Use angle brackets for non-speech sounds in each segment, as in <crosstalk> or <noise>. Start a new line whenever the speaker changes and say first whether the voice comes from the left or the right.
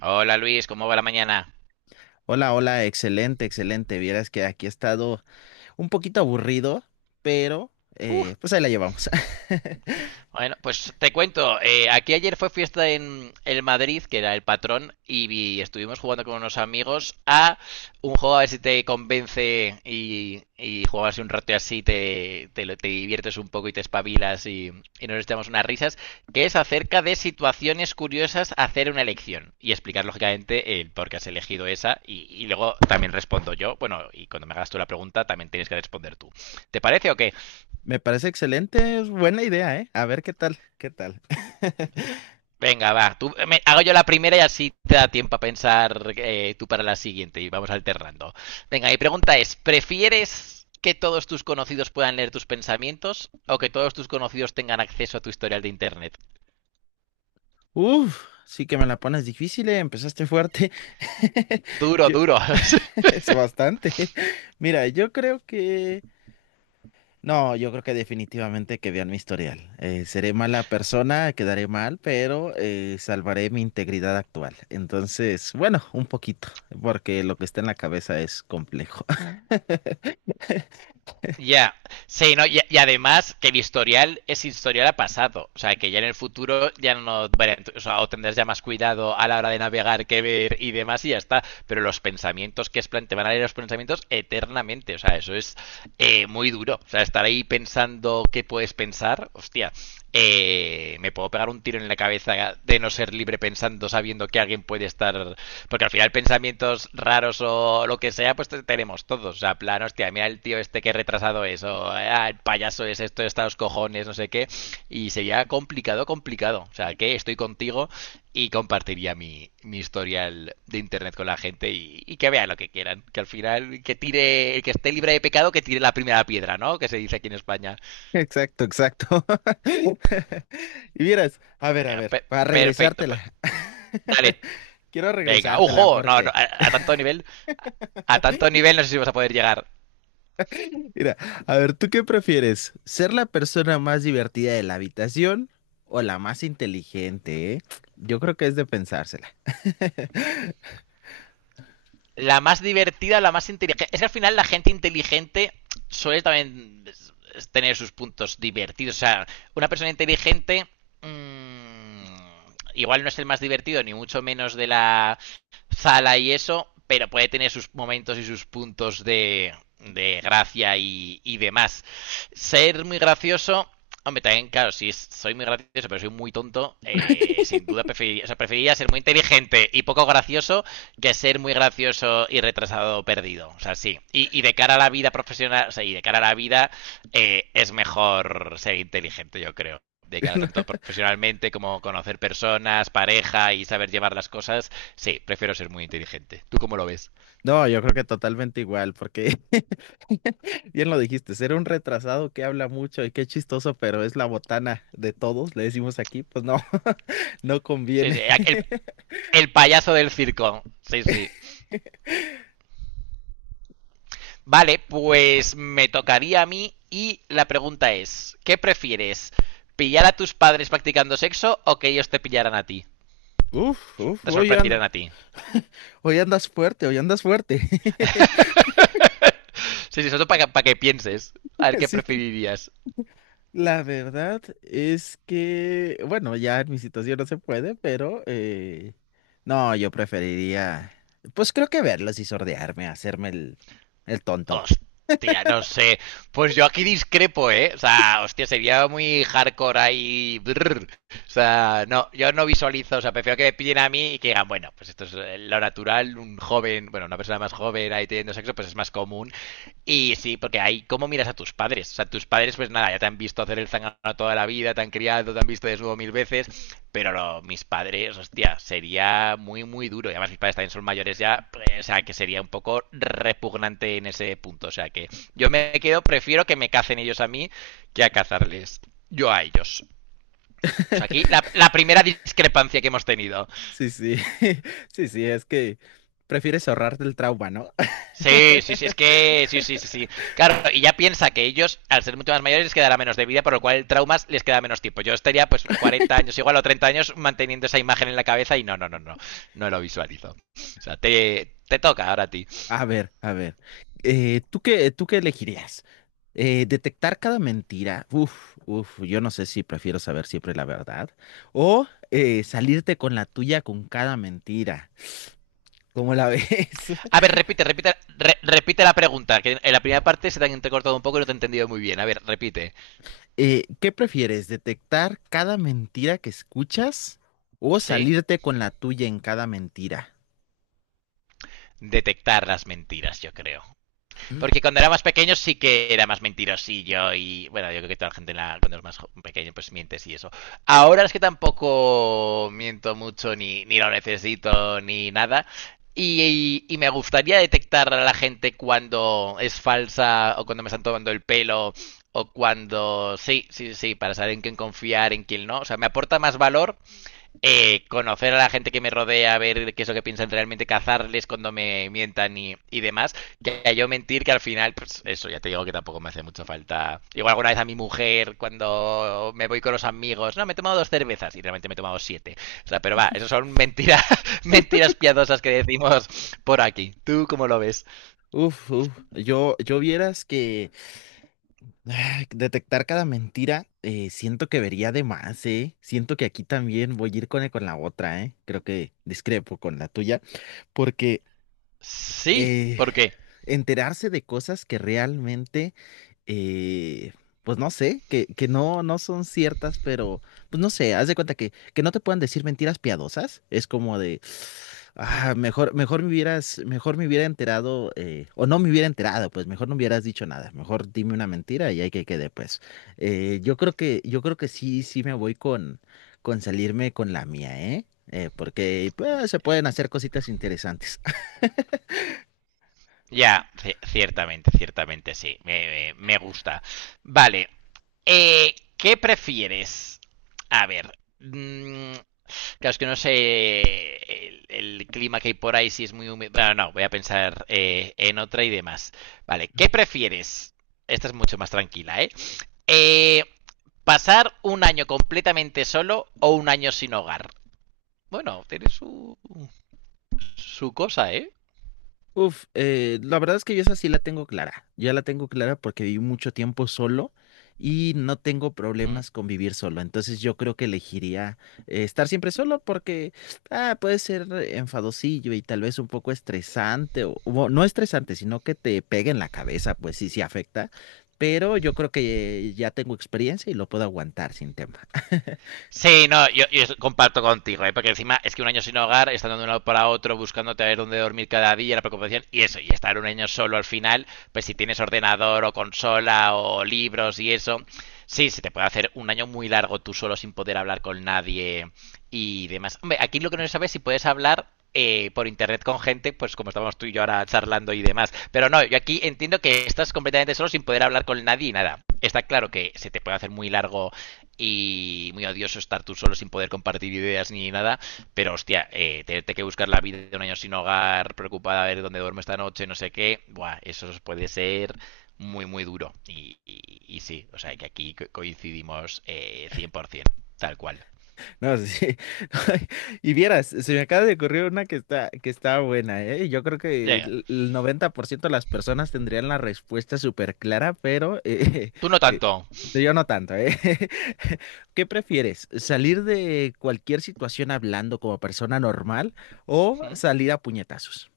right: Hola Luis, ¿cómo va la mañana?
left: Hola, hola, excelente, excelente. Vieras que aquí he estado un poquito aburrido, pero
right: Uf,
left: pues ahí la llevamos. <laughs>
right: bueno, pues te cuento, aquí ayer fue fiesta en el Madrid, que era el patrón, y, estuvimos jugando con unos amigos a un juego a ver si te convence y, jugabas un rato y así te diviertes un poco y te espabilas y nos echamos unas risas, que es acerca de situaciones curiosas hacer una elección y explicar lógicamente el por qué has elegido esa y luego también respondo yo, bueno, y cuando me hagas tú la pregunta también tienes que responder tú. ¿Te parece o qué?
left: Me parece excelente, es buena idea, ¿eh? A ver qué tal, qué tal. <laughs>
right: Venga, va. Tú, hago yo la primera y así te da tiempo a pensar tú para la siguiente y vamos alternando. Venga, mi pregunta es, ¿prefieres que todos tus conocidos puedan leer tus pensamientos o que todos tus conocidos tengan acceso a tu historial de internet?
left: Uf, sí que me la pones difícil, ¿eh? Empezaste fuerte. <laughs>
right: Duro,
left: Yo-
right: duro. <laughs>
left: <laughs> es bastante. Mira, yo creo que No, yo creo que definitivamente que vean mi historial. Seré mala persona, quedaré mal, pero salvaré mi integridad actual. Entonces, bueno, un poquito, porque lo que está en la cabeza es complejo. <laughs>
right: Ya, sí, no, y además que el historial es historial a pasado, o sea, que ya en el futuro ya no, o sea, o tendrás ya más cuidado a la hora de navegar, que ver y demás y ya está, pero los pensamientos que es plan, te van a leer los pensamientos eternamente, o sea, eso es muy duro, o sea, estar ahí pensando qué puedes pensar, hostia, me puedo pegar un tiro en la cabeza de no ser libre pensando, sabiendo que alguien puede estar porque al final pensamientos raros o lo que sea, pues tenemos todos. O sea, plan, hostia, mira el tío este que retrasado es, o ah, el payaso es esto, está los cojones, no sé qué. Y sería complicado, complicado. O sea, que estoy contigo y compartiría mi historial de internet con la gente y que vean lo que quieran. Que al final, que tire, el que esté libre de pecado, que tire la primera piedra, ¿no? Que se dice aquí en España.
left: Exacto, exacto. <laughs> Y vieras, a ver,
right: pe-
left: para
right: Perfecto, pues
left: regresártela. <laughs>
right: dale.
left: Quiero
right: Venga,
left: regresártela
right: ujo, no, no,
left: porque,
right: a tanto nivel no sé si vas a poder llegar.
left: mira, a ver, ¿tú qué prefieres? ¿Ser la persona más divertida de la habitación o la más inteligente, eh? Yo creo que es de pensársela.
right: La más divertida, la más inteligente. Es que al final la gente inteligente suele también tener sus puntos divertidos. O sea, una persona inteligente mmm, igual no es el más divertido, ni mucho menos de la sala y eso, pero puede tener sus momentos y sus puntos de gracia y demás. Ser muy gracioso. Hombre, también, claro, si es- soy muy gracioso, pero soy muy tonto, sin duda preferiría, o sea, preferiría ser muy inteligente y poco gracioso que ser muy gracioso y retrasado o perdido. O sea, sí. Y de cara a la vida profesional, o sea, y de cara a la vida, es mejor ser inteligente, yo creo. De cara
left: <laughs>
right: tanto profesionalmente como conocer personas, pareja y saber llevar las cosas, sí, prefiero ser muy inteligente. ¿Tú cómo lo ves?
left: No, yo creo que totalmente igual, porque <laughs> bien lo dijiste, ser un retrasado que habla mucho y qué chistoso, pero es la botana de todos, le decimos aquí, pues no, <laughs> no
right: Sí, sí,
left: conviene. <laughs>
right: el payaso del circo. Sí, sí. Vale, pues me tocaría a mí y la pregunta es, ¿qué prefieres? ¿Pillar a tus padres practicando sexo o que ellos te pillaran a ti?
left: Uf, uf,
right: Te sorprendieran a ti.
left: hoy andas fuerte, hoy andas fuerte. <laughs>
right: <laughs> Sí, sí, eso para que pienses. A ver qué
left: Sí,
right: preferirías.
left: la verdad es que, bueno, ya en mi situación no se puede, pero no, yo preferiría, pues creo que verlos y sordearme, hacerme el tonto.
right: Hostia, no sé. Pues yo aquí discrepo, ¿eh? O sea, hostia, sería muy hardcore ahí. Brr. O sea, no, yo no visualizo, o sea, prefiero que me pillen a mí y que digan, bueno, pues esto es lo natural, un joven, bueno, una persona más joven ahí teniendo sexo, pues es más común. Y sí, porque ahí, ¿cómo miras a tus padres? O sea, tus padres, pues nada, ya te han visto hacer el zangano toda la vida, te han criado, te han visto desnudo 1000 veces, pero mis padres, hostia, sería muy, muy duro. Y además mis padres también son mayores ya, pues, o sea, que sería un poco repugnante en ese punto. O sea, que yo me quedo, prefiero que me cacen ellos a mí que a cazarles yo a ellos. O sea, aquí
left: <laughs>
right: primera discrepancia que hemos tenido.
left: Sí, sí, <laughs> sí, sí, es que prefieres ahorrarte el trauma, ¿no? <laughs>
right: Sí, sí, sí, es que. Sí, sí, sí, sí. Claro, y ya piensa que ellos, al ser mucho más mayores, les quedará menos de vida, por lo cual el trauma les queda menos tiempo. Yo estaría, pues, 40 años igual o 30 años manteniendo esa imagen en la cabeza y no, no, no, no. No lo visualizo. O sea, te toca ahora a ti.
left: A ver, tú qué elegirías? Detectar cada mentira, uf, uf, yo no sé si prefiero saber siempre la verdad o salirte con la tuya con cada mentira, ¿cómo la ves?
right: A
left: <laughs>
right: ver, repite, repite, repite la pregunta, que en la primera parte se te han entrecortado un poco y no te he entendido muy bien. A ver, repite.
left: ¿Qué prefieres, detectar cada mentira que escuchas o
right: ¿Sí?
left: salirte con la tuya en cada mentira?
right: Detectar las mentiras, yo creo. Porque cuando era más pequeño sí que era más mentirosillo y bueno, yo creo que toda la gente cuando es más pequeño pues mientes y eso. Ahora es que tampoco miento mucho ni, ni lo necesito ni nada. Y, y me gustaría detectar a la gente cuando es falsa o cuando me están tomando el pelo o cuando sí, sí, sí, para saber en quién confiar, en quién no. O sea, me aporta más valor conocer a la gente que me rodea, ver qué es lo que piensan realmente, cazarles cuando me mientan y demás, que a yo mentir que al final, pues eso ya te digo que tampoco me hace mucha falta. Igual alguna vez a mi mujer cuando me voy con los amigos, no, me he tomado dos cervezas y realmente me he tomado siete. O sea, pero va, eso son mentiras, <laughs> mentiras piadosas que decimos por aquí. ¿Tú cómo lo ves?
left: Uf, uf, yo vieras que ah, detectar cada mentira, siento que vería de más, ¿eh? Siento que aquí también voy a ir con, con la otra, ¿eh? Creo que discrepo con la tuya, porque
right: Sí,
left: eh,
right: ¿por qué?
left: enterarse de cosas que realmente eh, pues no sé, que no, no son ciertas, pero pues no sé, haz de cuenta que no te puedan decir mentiras piadosas, es como de, ah, mejor me hubieras, mejor me hubiera enterado, o no me hubiera enterado, pues mejor no hubieras dicho nada, mejor dime una mentira y ahí que quede, pues. Yo creo que sí, sí me voy con salirme con la mía, ¿eh? Porque pues, se pueden hacer cositas interesantes. <laughs>
right: Ya, ciertamente, ciertamente, sí. Me, me gusta. Vale. ¿Qué prefieres? A ver. Claro, es que no sé el, el clima que hay por ahí, si es muy húmedo. Bueno, no, voy a pensar en otra y demás. Vale, ¿qué prefieres? Esta es mucho más tranquila, ¿eh? Eh, ¿Pasar un año completamente solo o un año sin hogar? Bueno, tiene su, su cosa, ¿eh?
left: Uf, la verdad es que yo esa sí la tengo clara. Ya la tengo clara porque viví mucho tiempo solo y no tengo problemas con vivir solo. Entonces yo creo que elegiría estar siempre solo porque ah, puede ser enfadosillo y tal vez un poco estresante o no estresante, sino que te pegue en la cabeza, pues sí, sí afecta. Pero yo creo que ya tengo experiencia y lo puedo aguantar sin tema.
right: Sí, no, yo comparto contigo, ¿eh? Porque encima es que un año sin hogar, estando de un lado para otro, buscándote a ver dónde dormir cada día, la preocupación, y eso, y estar un año solo al final, pues si tienes ordenador o consola o libros y eso, sí, se te puede hacer un año muy largo tú solo sin poder hablar con nadie y demás. Hombre, aquí lo que no se sabe es si puedes hablar por internet con gente, pues como estamos tú y yo ahora charlando y demás. Pero no, yo aquí entiendo que estás completamente solo sin poder hablar con nadie y nada. Está claro que se te puede hacer muy largo y muy odioso estar tú solo sin poder compartir ideas ni nada, pero hostia, tenerte que buscar la vida de un año sin hogar, preocupada a ver dónde duermo esta noche, no sé qué, buah, eso puede ser muy, muy duro. Y, y sí, o sea que aquí coincidimos 100%, tal cual.
left: No, sí. <laughs> Y vieras, se me acaba de ocurrir una que está buena, ¿eh? Yo creo que
right: Venga,
left: el 90% de las personas tendrían la respuesta súper clara, pero
right: tú no
left: <laughs> eh,
right: tanto.
left: yo no tanto, ¿eh? <laughs> ¿Qué prefieres? ¿Salir de cualquier situación hablando como persona normal o
right: ¿Mm?
left: salir a puñetazos?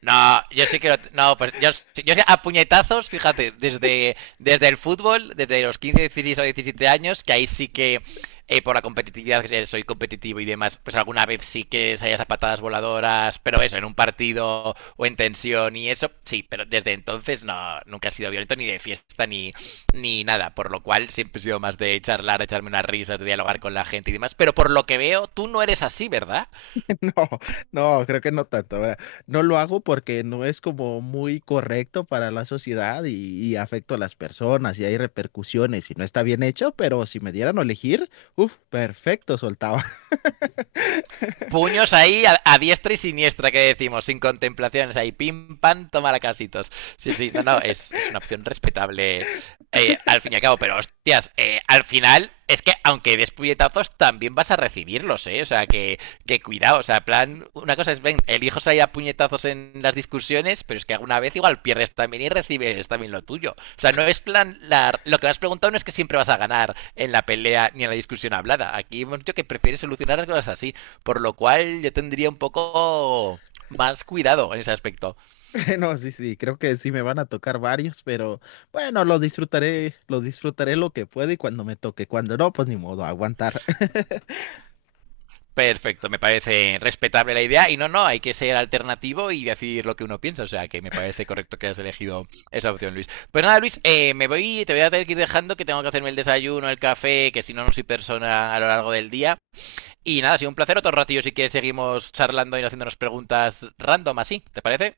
right: No, yo sí quiero. No, pues yo, sí, yo sí, a puñetazos, fíjate, desde, desde el fútbol, desde los 15, 16 o 17 años, que ahí sí que por la competitividad, que soy competitivo y demás, pues alguna vez sí que salías a patadas voladoras, pero eso, en un partido o en tensión y eso, sí, pero desde entonces no, nunca he sido violento ni de fiesta ni, ni nada, por lo cual siempre he sido más de charlar, de echarme unas risas, de dialogar con la gente y demás, pero por lo que veo, tú no eres así, ¿verdad?
left: <laughs> No, no, creo que no tanto. ¿Verdad? No lo hago porque no es como muy correcto para la sociedad y afecto a las personas y hay repercusiones y no está bien hecho, pero si me dieran a elegir, uff, perfecto, soltaba. <laughs>
right: Puños ahí diestra y siniestra, que decimos, sin contemplaciones, ahí pim, pam, tomar a casitos. Sí, sí, no, no, es una opción respetable al fin y al cabo, pero hostias, al final es que aunque des puñetazos, también vas a recibirlos, ¿eh? O sea, que cuidado, o sea, plan, una cosa es, ven, elijos ahí a puñetazos en las discusiones, pero es que alguna vez igual pierdes también y recibes también lo tuyo. O sea, no es plan, la, lo que me has preguntado no es que siempre vas a ganar en la pelea ni en la discusión hablada. Aquí hemos dicho que prefieres solucionar las cosas así. Por lo cual yo tendría un poco más cuidado en ese aspecto.
left: No, sí, sí, creo que sí me van a tocar varios, pero bueno, lo disfrutaré, lo disfrutaré lo que pueda y cuando me toque, cuando no, pues ni modo, aguantar.
right: Perfecto, me parece respetable la idea y no, no, hay que ser alternativo y decir lo que uno piensa, o sea que me parece correcto que hayas elegido esa opción, Luis. Pues nada, Luis, me voy, te voy a tener que ir dejando que tengo que hacerme el desayuno, el café, que si no, no soy persona a lo largo del día. Y nada, ha sido un placer, otro ratillo si quieres seguimos charlando y haciéndonos preguntas random así, ¿te parece?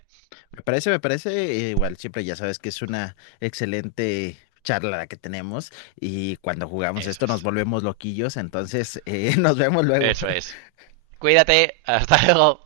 left: Me parece, igual siempre ya sabes que es una excelente charla la que tenemos y cuando jugamos
right: Eso
left: esto nos
right: es,
left: volvemos loquillos, entonces <laughs> nos vemos luego.
right: eso es. Cuídate, hasta luego.